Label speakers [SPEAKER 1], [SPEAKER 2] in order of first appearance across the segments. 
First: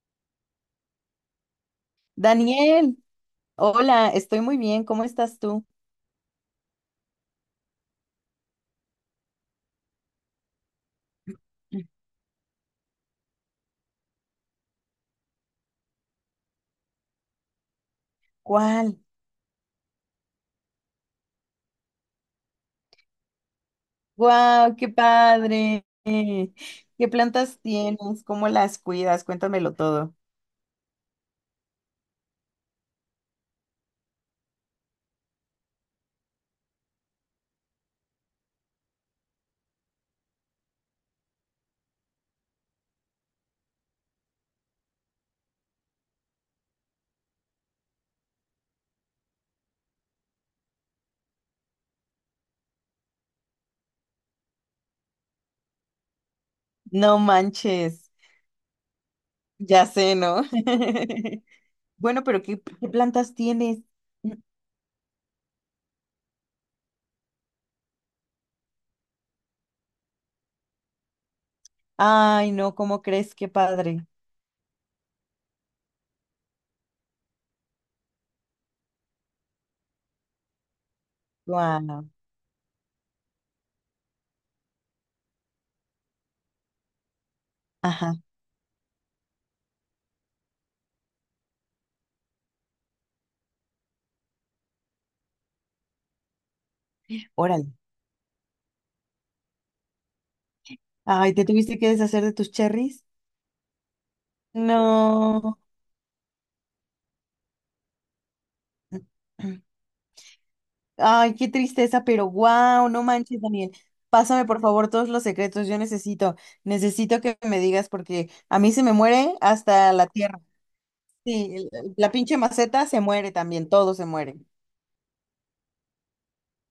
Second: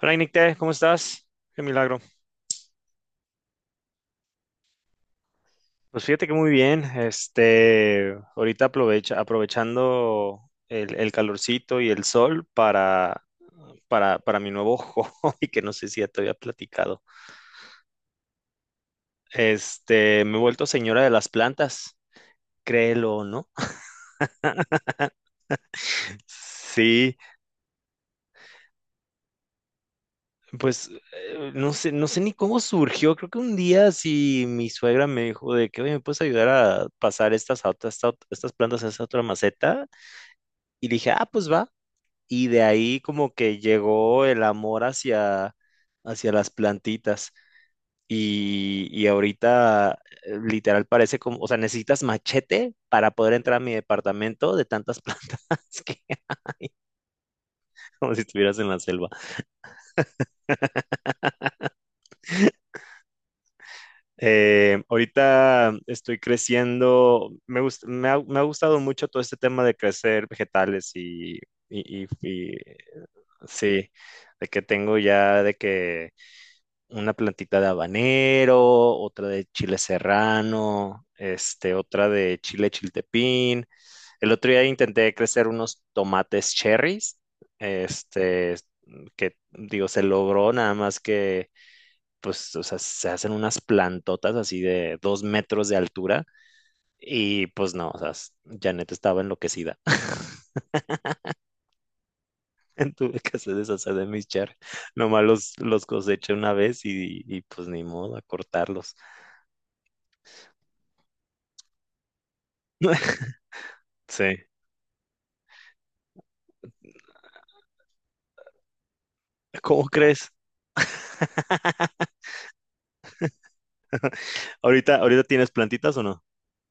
[SPEAKER 1] Hola, Nicte, ¿cómo estás? Qué milagro.
[SPEAKER 2] Daniel, hola, estoy muy bien, ¿cómo estás tú?
[SPEAKER 1] Pues fíjate que muy bien. Ahorita aprovechando el calorcito y el sol para mi nuevo hobby, que no sé si ya te había platicado.
[SPEAKER 2] ¿Cuál?
[SPEAKER 1] Me he vuelto señora de las plantas, créelo o no.
[SPEAKER 2] ¡Guau, qué padre! ¿Qué
[SPEAKER 1] Sí,
[SPEAKER 2] plantas tienes? ¿Cómo las cuidas? Cuéntamelo todo.
[SPEAKER 1] pues no sé ni cómo surgió. Creo que un día sí mi suegra me dijo de que, oye, ¿me puedes ayudar a pasar estas plantas a esta otra maceta? Y dije, ah, pues va. Y de ahí como que llegó el amor hacia las plantitas. Y ahorita literal parece como, o sea, necesitas machete para poder entrar a mi departamento de tantas plantas que
[SPEAKER 2] No manches,
[SPEAKER 1] como si estuvieras en la selva.
[SPEAKER 2] ya sé, ¿no? Bueno, pero ¿qué plantas tienes?
[SPEAKER 1] Ahorita estoy me ha gustado mucho todo este tema de crecer vegetales y, y-
[SPEAKER 2] Ay,
[SPEAKER 1] y,
[SPEAKER 2] no, ¿cómo crees? Qué
[SPEAKER 1] sí,
[SPEAKER 2] padre.
[SPEAKER 1] de que tengo ya de que una plantita de habanero, otra de chile serrano,
[SPEAKER 2] ¡Guau!
[SPEAKER 1] otra de chile chiltepín. El otro día intenté crecer unos tomates cherries,
[SPEAKER 2] Ajá,
[SPEAKER 1] este, que digo, se logró nada más que, pues, o sea, se hacen unas plantotas así de 2 metros de altura y
[SPEAKER 2] órale.
[SPEAKER 1] pues no, o sea, Janet estaba enloquecida.
[SPEAKER 2] Ay, ¿te tuviste que deshacer de tus cherries?
[SPEAKER 1] Tuve que hacer deshacer de mis cherries. Nomás
[SPEAKER 2] No.
[SPEAKER 1] los coseché una vez y pues ni modo a cortarlos.
[SPEAKER 2] Ay, qué tristeza, pero wow, no manches, Daniel.
[SPEAKER 1] Sí.
[SPEAKER 2] Pásame por favor todos los secretos, yo necesito, necesito que me digas porque a mí se me muere
[SPEAKER 1] ¿Cómo
[SPEAKER 2] hasta la
[SPEAKER 1] crees?
[SPEAKER 2] tierra. Sí, la pinche maceta se muere también, todo se muere.
[SPEAKER 1] ¿Ahorita tienes plantitas o no?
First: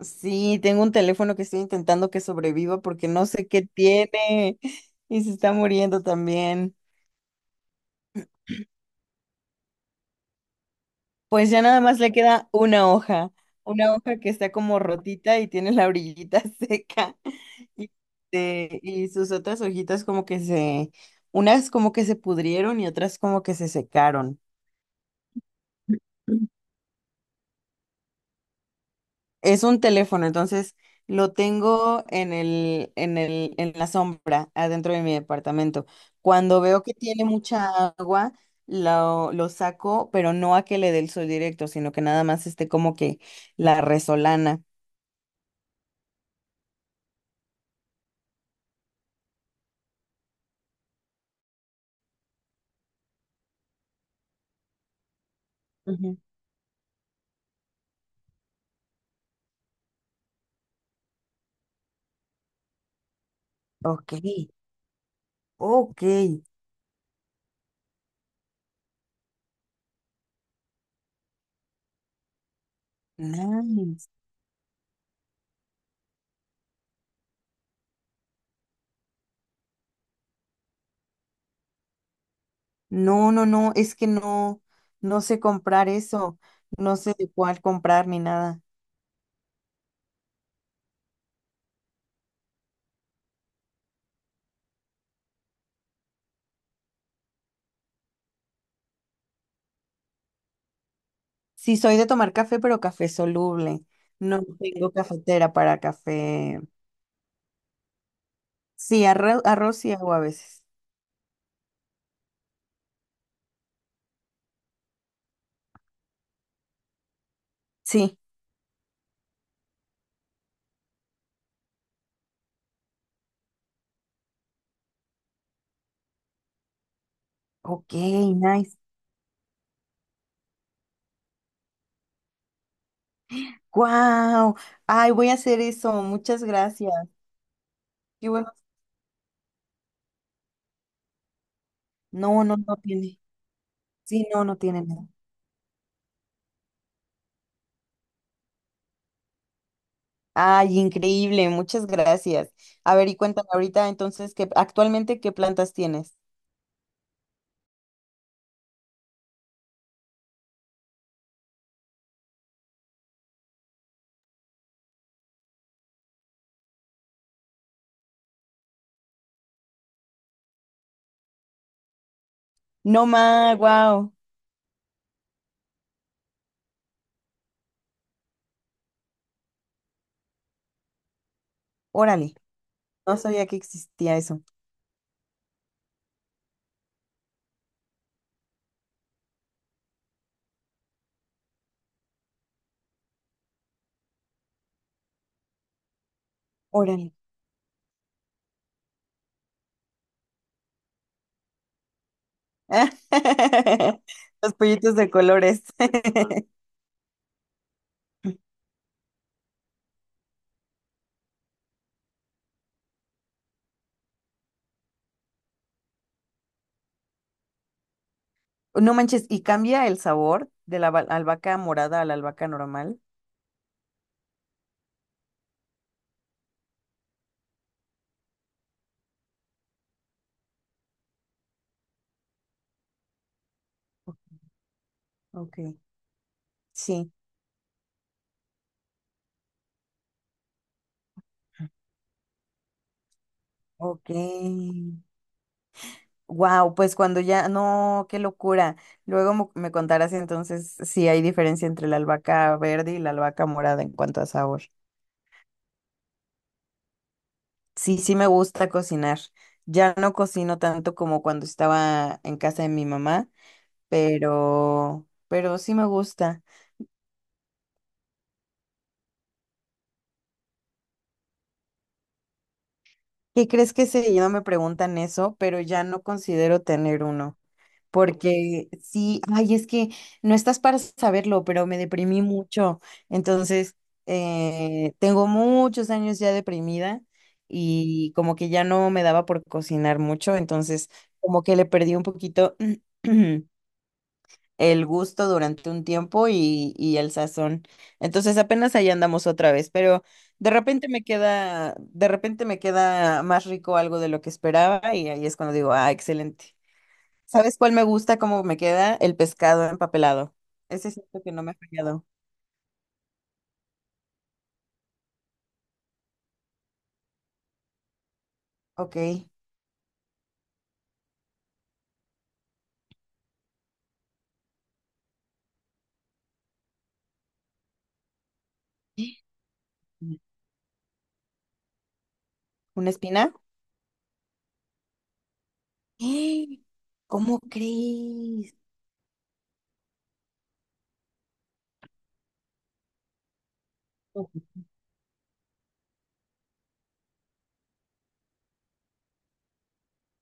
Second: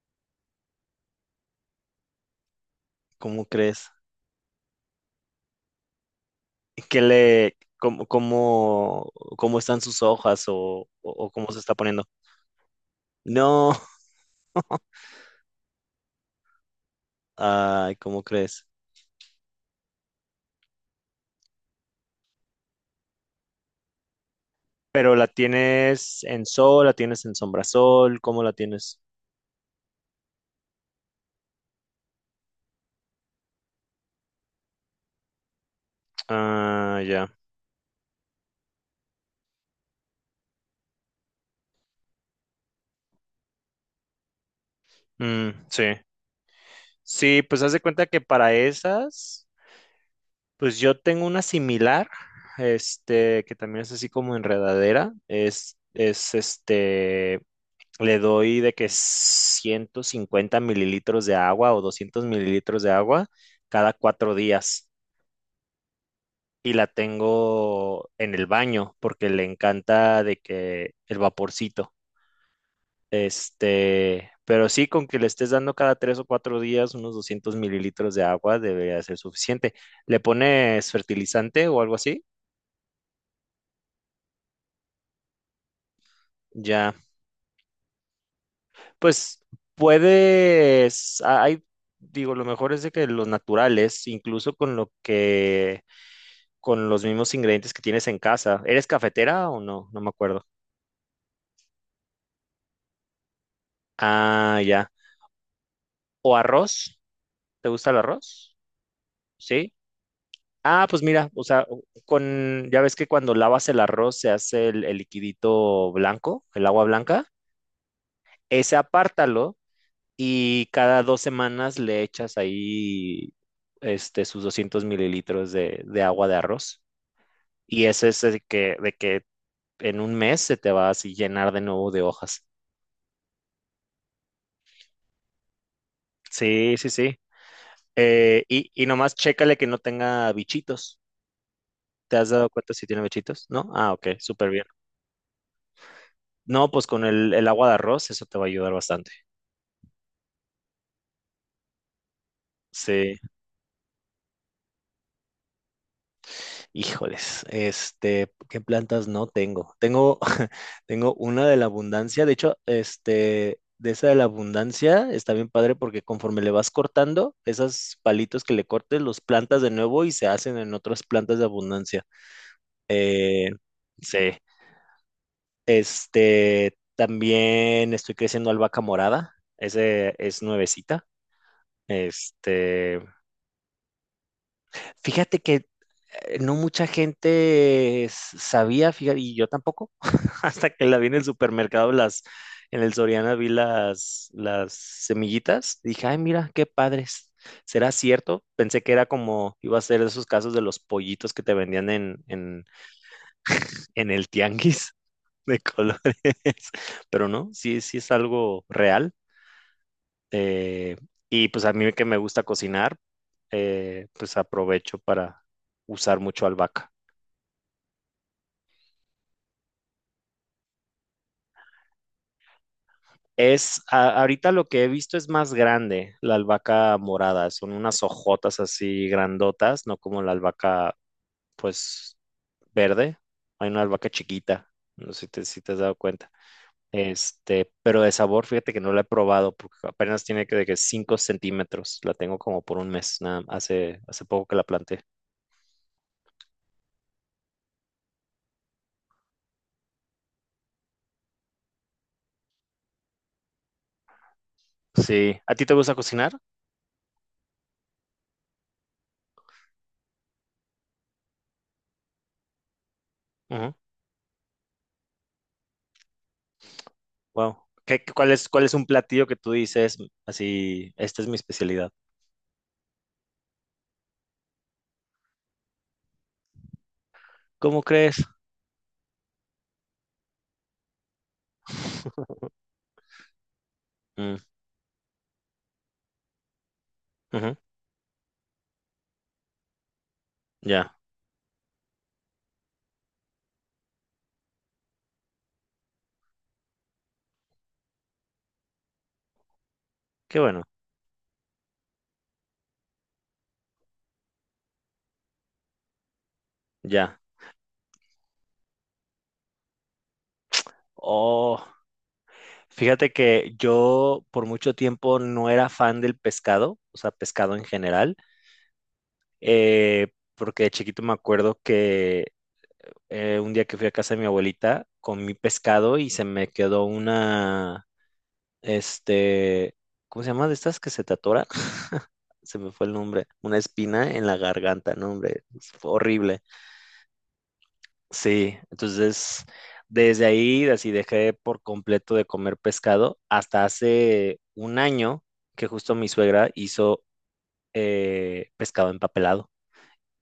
[SPEAKER 2] Sí, tengo un teléfono que estoy intentando que sobreviva porque no
[SPEAKER 1] ¿Cómo
[SPEAKER 2] sé qué
[SPEAKER 1] crees?
[SPEAKER 2] tiene y se está muriendo también.
[SPEAKER 1] ¿Qué cómo están sus hojas o cómo
[SPEAKER 2] Pues
[SPEAKER 1] se
[SPEAKER 2] ya
[SPEAKER 1] está
[SPEAKER 2] nada más
[SPEAKER 1] poniendo?
[SPEAKER 2] le queda
[SPEAKER 1] No.
[SPEAKER 2] una hoja que está como rotita y tiene la orillita seca y,
[SPEAKER 1] Ay, ¿cómo crees?
[SPEAKER 2] este, y sus otras hojitas como que se, unas como que se pudrieron y otras como que se secaron.
[SPEAKER 1] Pero la tienes en sol, la tienes en sombrasol, ¿cómo la tienes?
[SPEAKER 2] Es un teléfono, entonces lo tengo en la sombra, adentro de mi departamento. Cuando veo que
[SPEAKER 1] Ah,
[SPEAKER 2] tiene
[SPEAKER 1] ya.
[SPEAKER 2] mucha agua, lo saco, pero no a que le dé el sol directo, sino que nada más esté como que la resolana.
[SPEAKER 1] Mm, sí. Sí, pues haz de cuenta que para esas. Pues yo tengo una similar, que también es así como enredadera. Le doy de que 150 mililitros de agua o 200 mililitros de agua cada
[SPEAKER 2] Ok,
[SPEAKER 1] 4 días.
[SPEAKER 2] ok,
[SPEAKER 1] Y la tengo en el baño porque le encanta de que el vaporcito.
[SPEAKER 2] nice.
[SPEAKER 1] Pero sí, con que le estés dando cada 3 o 4 días unos 200 mililitros de agua debería ser suficiente. ¿Le pones fertilizante o algo así?
[SPEAKER 2] No, es que no, no sé comprar eso,
[SPEAKER 1] Ya.
[SPEAKER 2] no sé de cuál comprar ni nada.
[SPEAKER 1] Pues hay, digo, lo mejor es de que los naturales, incluso con lo con los mismos ingredientes que tienes en casa. ¿Eres cafetera o no? No me acuerdo.
[SPEAKER 2] Sí, soy de tomar café, pero café soluble. No
[SPEAKER 1] Ah, ya.
[SPEAKER 2] tengo cafetera para
[SPEAKER 1] ¿O
[SPEAKER 2] café.
[SPEAKER 1] arroz? ¿Te gusta el arroz?
[SPEAKER 2] Sí, arroz,
[SPEAKER 1] Sí.
[SPEAKER 2] arroz y agua a veces.
[SPEAKER 1] Ah, pues mira, o sea, con, ya ves que cuando lavas el arroz se hace el liquidito blanco, el agua blanca.
[SPEAKER 2] Sí,
[SPEAKER 1] Ese apártalo y cada 2 semanas le echas ahí sus 200 mililitros de agua de arroz. Y
[SPEAKER 2] ok,
[SPEAKER 1] ese es el que,
[SPEAKER 2] nice.
[SPEAKER 1] de que en un mes se te va a así llenar de nuevo de hojas.
[SPEAKER 2] Wow, ay, voy a hacer eso, muchas
[SPEAKER 1] Sí, sí,
[SPEAKER 2] gracias.
[SPEAKER 1] sí.
[SPEAKER 2] Qué bueno.
[SPEAKER 1] Y nomás chécale que no tenga bichitos. ¿Te has
[SPEAKER 2] No,
[SPEAKER 1] dado
[SPEAKER 2] no,
[SPEAKER 1] cuenta
[SPEAKER 2] no
[SPEAKER 1] si tiene
[SPEAKER 2] tiene.
[SPEAKER 1] bichitos? ¿No? Ah, ok,
[SPEAKER 2] Sí, no,
[SPEAKER 1] súper
[SPEAKER 2] no
[SPEAKER 1] bien.
[SPEAKER 2] tiene nada.
[SPEAKER 1] No, pues con el agua de arroz eso te va a ayudar bastante.
[SPEAKER 2] Ay, increíble, muchas gracias. A ver,
[SPEAKER 1] Sí.
[SPEAKER 2] y cuéntame ahorita entonces que actualmente qué plantas tienes.
[SPEAKER 1] Híjoles, ¿qué plantas no tengo? Tengo, tengo una de la abundancia, de hecho, de esa de la abundancia está bien padre porque conforme le vas cortando, esos palitos que le cortes, los plantas de nuevo y se hacen en otras plantas de abundancia.
[SPEAKER 2] No
[SPEAKER 1] Eh,
[SPEAKER 2] más, wow.
[SPEAKER 1] sí, también estoy creciendo albahaca morada, ese es nuevecita,
[SPEAKER 2] Órale,
[SPEAKER 1] este,
[SPEAKER 2] no sabía que existía eso.
[SPEAKER 1] fíjate que no mucha gente sabía, fíjate, y yo tampoco, hasta que la vi en el supermercado, en el Soriana vi las semillitas, dije, ay, mira, qué
[SPEAKER 2] Órale.
[SPEAKER 1] padres. ¿Será cierto? Pensé que era como, iba a ser esos casos de los pollitos que te vendían en el
[SPEAKER 2] Los
[SPEAKER 1] tianguis
[SPEAKER 2] pollitos de
[SPEAKER 1] de
[SPEAKER 2] colores.
[SPEAKER 1] colores, pero no, sí, sí es algo real. eh, y pues a mí que me gusta cocinar, pues aprovecho para usar mucho albahaca.
[SPEAKER 2] No manches, ¿y cambia el sabor de la albahaca morada a la albahaca normal?
[SPEAKER 1] Ahorita lo que he visto es más grande, la albahaca morada, son unas hojotas así grandotas, no como la albahaca, pues, verde. Hay una albahaca chiquita, no sé
[SPEAKER 2] Ok.
[SPEAKER 1] si te has dado cuenta.
[SPEAKER 2] Sí,
[SPEAKER 1] Pero de sabor, fíjate que no la he probado, porque apenas tiene que de que 5 centímetros, la tengo como por un mes, nada,
[SPEAKER 2] ok.
[SPEAKER 1] hace poco que la planté.
[SPEAKER 2] Wow, pues cuando ya, no, qué locura. Luego me contarás entonces si hay diferencia entre la albahaca verde y la albahaca morada en cuanto a sabor.
[SPEAKER 1] Sí, ¿a ti te gusta cocinar?
[SPEAKER 2] Sí, sí me gusta cocinar. Ya no cocino tanto como cuando estaba en casa de mi mamá,
[SPEAKER 1] Ujú.
[SPEAKER 2] pero sí me gusta.
[SPEAKER 1] Wow. ¿Cuál es un platillo que tú dices así, esta es mi especialidad?
[SPEAKER 2] ¿Qué crees que seguido me preguntan eso, pero ya no considero tener uno?
[SPEAKER 1] ¿Cómo crees?
[SPEAKER 2] Porque sí, ay, es que no estás para saberlo, pero me deprimí mucho. Entonces,
[SPEAKER 1] Mm.
[SPEAKER 2] tengo muchos años ya deprimida
[SPEAKER 1] Ujú,
[SPEAKER 2] y como que ya no me daba por cocinar mucho, entonces
[SPEAKER 1] ya,
[SPEAKER 2] como que le perdí un poquito. El gusto durante un tiempo y el sazón. Entonces apenas ahí andamos otra vez, pero
[SPEAKER 1] qué
[SPEAKER 2] de
[SPEAKER 1] bueno,
[SPEAKER 2] repente me queda, de repente me queda más rico algo de lo que esperaba y ahí es cuando digo, ah, excelente.
[SPEAKER 1] ya.
[SPEAKER 2] ¿Sabes cuál me gusta? ¿Cómo me queda? El pescado empapelado. Ese siento que no me ha
[SPEAKER 1] Oh,
[SPEAKER 2] fallado.
[SPEAKER 1] fíjate que yo por mucho tiempo no era fan del pescado, o sea, pescado en general,
[SPEAKER 2] Ok.
[SPEAKER 1] porque de chiquito me acuerdo que un día que fui a casa de mi abuelita comí pescado y se me quedó una, este, ¿cómo se llama? De estas que se te atoran. Se me fue
[SPEAKER 2] ¿Una
[SPEAKER 1] el nombre,
[SPEAKER 2] espina?
[SPEAKER 1] una espina en la garganta, no, hombre, fue horrible.
[SPEAKER 2] ¡Eh! ¿Cómo crees?
[SPEAKER 1] Sí, entonces desde ahí así dejé por completo de comer pescado hasta hace un año que justo mi suegra hizo pescado empapelado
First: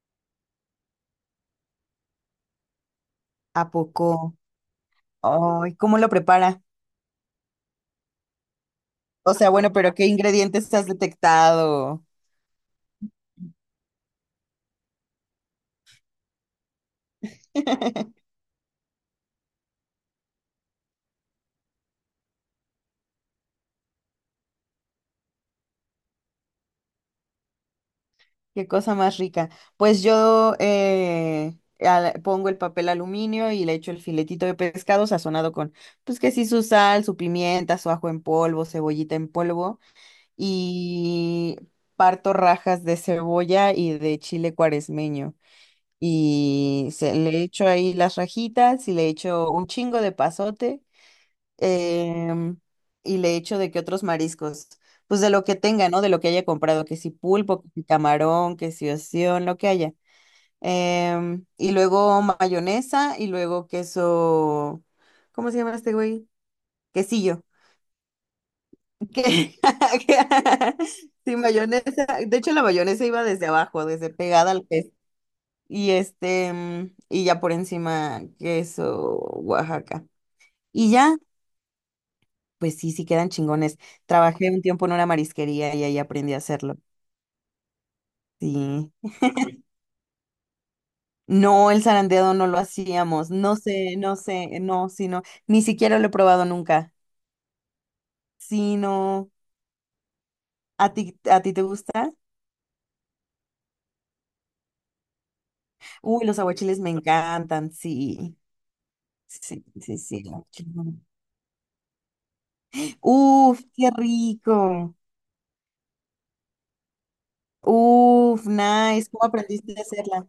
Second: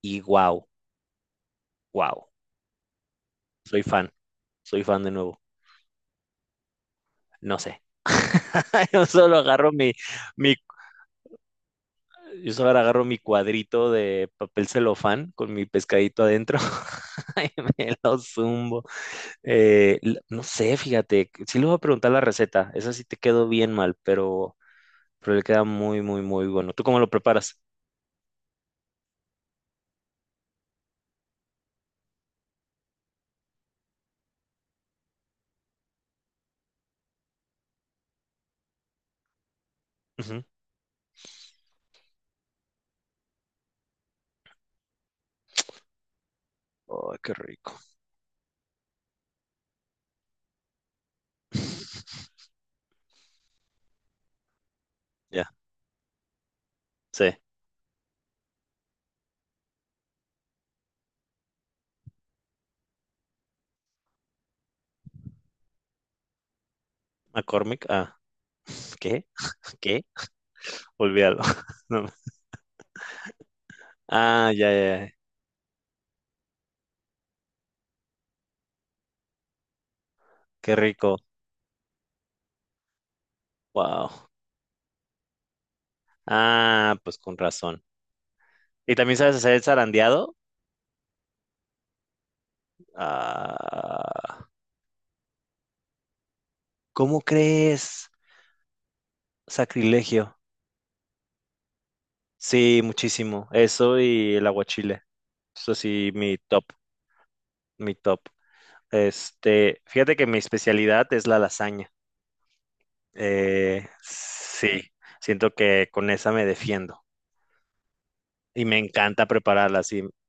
[SPEAKER 1] y wow, wow,
[SPEAKER 2] ¿A
[SPEAKER 1] soy fan,
[SPEAKER 2] poco?
[SPEAKER 1] soy fan de nuevo,
[SPEAKER 2] Ay, ¿cómo lo prepara?
[SPEAKER 1] no sé, yo
[SPEAKER 2] O
[SPEAKER 1] solo
[SPEAKER 2] sea,
[SPEAKER 1] agarro
[SPEAKER 2] bueno, pero ¿qué
[SPEAKER 1] mi,
[SPEAKER 2] ingredientes has detectado?
[SPEAKER 1] yo solo agarro mi cuadrito de papel celofán con mi pescadito adentro y me lo zumbo. No sé, fíjate, sí le voy a preguntar la receta, esa sí te quedó bien mal, pero le queda muy, muy, muy bueno. ¿Tú cómo lo preparas?
[SPEAKER 2] Qué cosa más rica. Pues yo pongo el papel aluminio y le echo el filetito de pescado sazonado con, pues que sí, su sal, su pimienta, su ajo en polvo, cebollita en polvo
[SPEAKER 1] Ujú.
[SPEAKER 2] y parto rajas de cebolla y de chile cuaresmeño. Y se,
[SPEAKER 1] Ay, qué
[SPEAKER 2] le echo
[SPEAKER 1] rico.
[SPEAKER 2] ahí las rajitas y le echo un chingo de pasote em, y le echo de que otros mariscos, pues de lo
[SPEAKER 1] Ya,
[SPEAKER 2] que tenga, ¿no? De lo que haya comprado, que si
[SPEAKER 1] sí.
[SPEAKER 2] pulpo, que si camarón, que si ostión, lo que haya. Y luego mayonesa y luego queso, ¿cómo se llama este güey? Quesillo.
[SPEAKER 1] McCormick, ah, ¿qué?
[SPEAKER 2] Que-
[SPEAKER 1] ¿Qué?
[SPEAKER 2] Sí,
[SPEAKER 1] Olvídalo. No.
[SPEAKER 2] mayonesa. De hecho, la mayonesa iba desde abajo, desde
[SPEAKER 1] Ah,
[SPEAKER 2] pegada al
[SPEAKER 1] ya,
[SPEAKER 2] pez.
[SPEAKER 1] ya, ya.
[SPEAKER 2] Y este, mm, y ya por encima queso Oaxaca.
[SPEAKER 1] Qué
[SPEAKER 2] Y ya,
[SPEAKER 1] rico.
[SPEAKER 2] pues sí, sí quedan chingones.
[SPEAKER 1] Wow.
[SPEAKER 2] Trabajé un tiempo en una marisquería y ahí aprendí a hacerlo.
[SPEAKER 1] Ah, pues con razón.
[SPEAKER 2] Sí.
[SPEAKER 1] ¿Y también sabes hacer el zarandeado?
[SPEAKER 2] No, el zarandeado no lo hacíamos. No sé, no
[SPEAKER 1] Ah,
[SPEAKER 2] sé, no, sí, no. Ni siquiera lo he probado nunca.
[SPEAKER 1] ¿cómo crees?
[SPEAKER 2] Sí, no.
[SPEAKER 1] Sacrilegio.
[SPEAKER 2] A ti te gusta?
[SPEAKER 1] Sí, muchísimo. Eso y el aguachile. Eso sí,
[SPEAKER 2] Uy,
[SPEAKER 1] mi
[SPEAKER 2] los
[SPEAKER 1] top,
[SPEAKER 2] aguachiles me encantan,
[SPEAKER 1] mi top.
[SPEAKER 2] sí. Sí, sí,
[SPEAKER 1] Fíjate
[SPEAKER 2] sí.
[SPEAKER 1] que
[SPEAKER 2] El
[SPEAKER 1] mi
[SPEAKER 2] aguachile.
[SPEAKER 1] especialidad es la lasaña.
[SPEAKER 2] Uf, qué
[SPEAKER 1] Sí,
[SPEAKER 2] rico.
[SPEAKER 1] siento que con esa me defiendo
[SPEAKER 2] Uf,
[SPEAKER 1] y me
[SPEAKER 2] nice. ¿Cómo
[SPEAKER 1] encanta
[SPEAKER 2] aprendiste
[SPEAKER 1] prepararla
[SPEAKER 2] a
[SPEAKER 1] así.
[SPEAKER 2] hacerla?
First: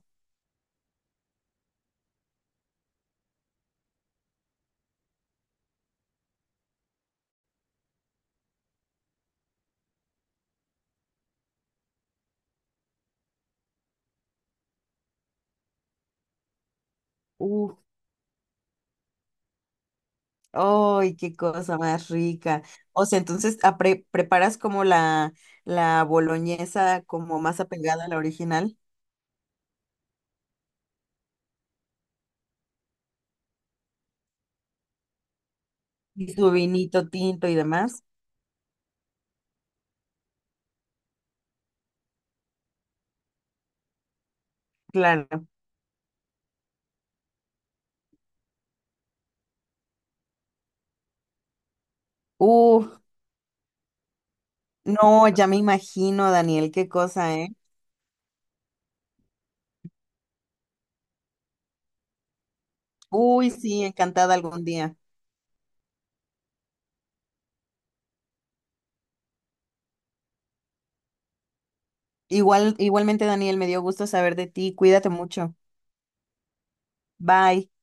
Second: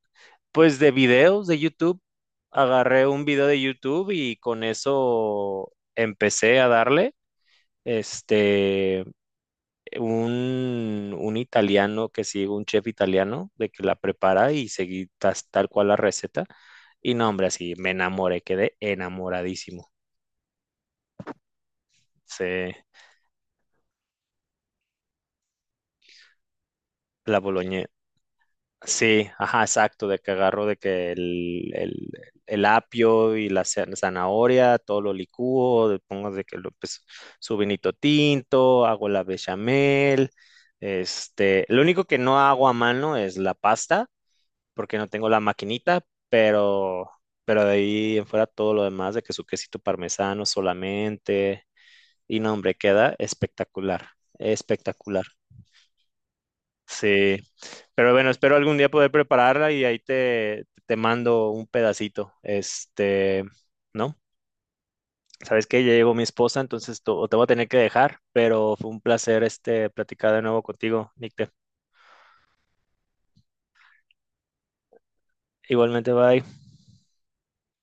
[SPEAKER 1] Pues de videos de YouTube, agarré un video de YouTube y con eso empecé a darle. Este, un italiano que sigue, un chef italiano, de que la prepara y seguí tal cual la receta. Y no, hombre, así
[SPEAKER 2] Uf.
[SPEAKER 1] me enamoré, quedé enamoradísimo.
[SPEAKER 2] ¡Ay, qué cosa más
[SPEAKER 1] Sí,
[SPEAKER 2] rica! O sea, entonces ah, preparas como la boloñesa
[SPEAKER 1] la
[SPEAKER 2] como más
[SPEAKER 1] boloñesa.
[SPEAKER 2] apegada a la original
[SPEAKER 1] Sí, ajá, exacto, de que agarro de que el apio y la zanahoria, todo lo licúo, le pongo
[SPEAKER 2] y
[SPEAKER 1] de
[SPEAKER 2] su
[SPEAKER 1] que lo, pues,
[SPEAKER 2] vinito tinto y
[SPEAKER 1] su vinito
[SPEAKER 2] demás.
[SPEAKER 1] tinto, hago la bechamel, lo único que no hago a mano es la pasta, porque no tengo la
[SPEAKER 2] Claro.
[SPEAKER 1] maquinita, pero de ahí en fuera todo lo demás, de que su quesito parmesano solamente, y no, hombre,
[SPEAKER 2] Uh,
[SPEAKER 1] queda espectacular, espectacular.
[SPEAKER 2] no, ya me imagino, Daniel, qué cosa,
[SPEAKER 1] Sí,
[SPEAKER 2] ¿eh?
[SPEAKER 1] pero bueno, espero algún día poder prepararla y ahí te mando un pedacito.
[SPEAKER 2] Uy, sí,
[SPEAKER 1] ¿No?
[SPEAKER 2] encantada algún día.
[SPEAKER 1] Sabes que ya llegó mi esposa, entonces to- o te voy a tener que dejar, pero fue un placer este platicar de nuevo contigo, Nicte.
[SPEAKER 2] Igual, igualmente, Daniel, me dio gusto saber de ti. Cuídate mucho.
[SPEAKER 1] Igualmente, bye.
[SPEAKER 2] Bye.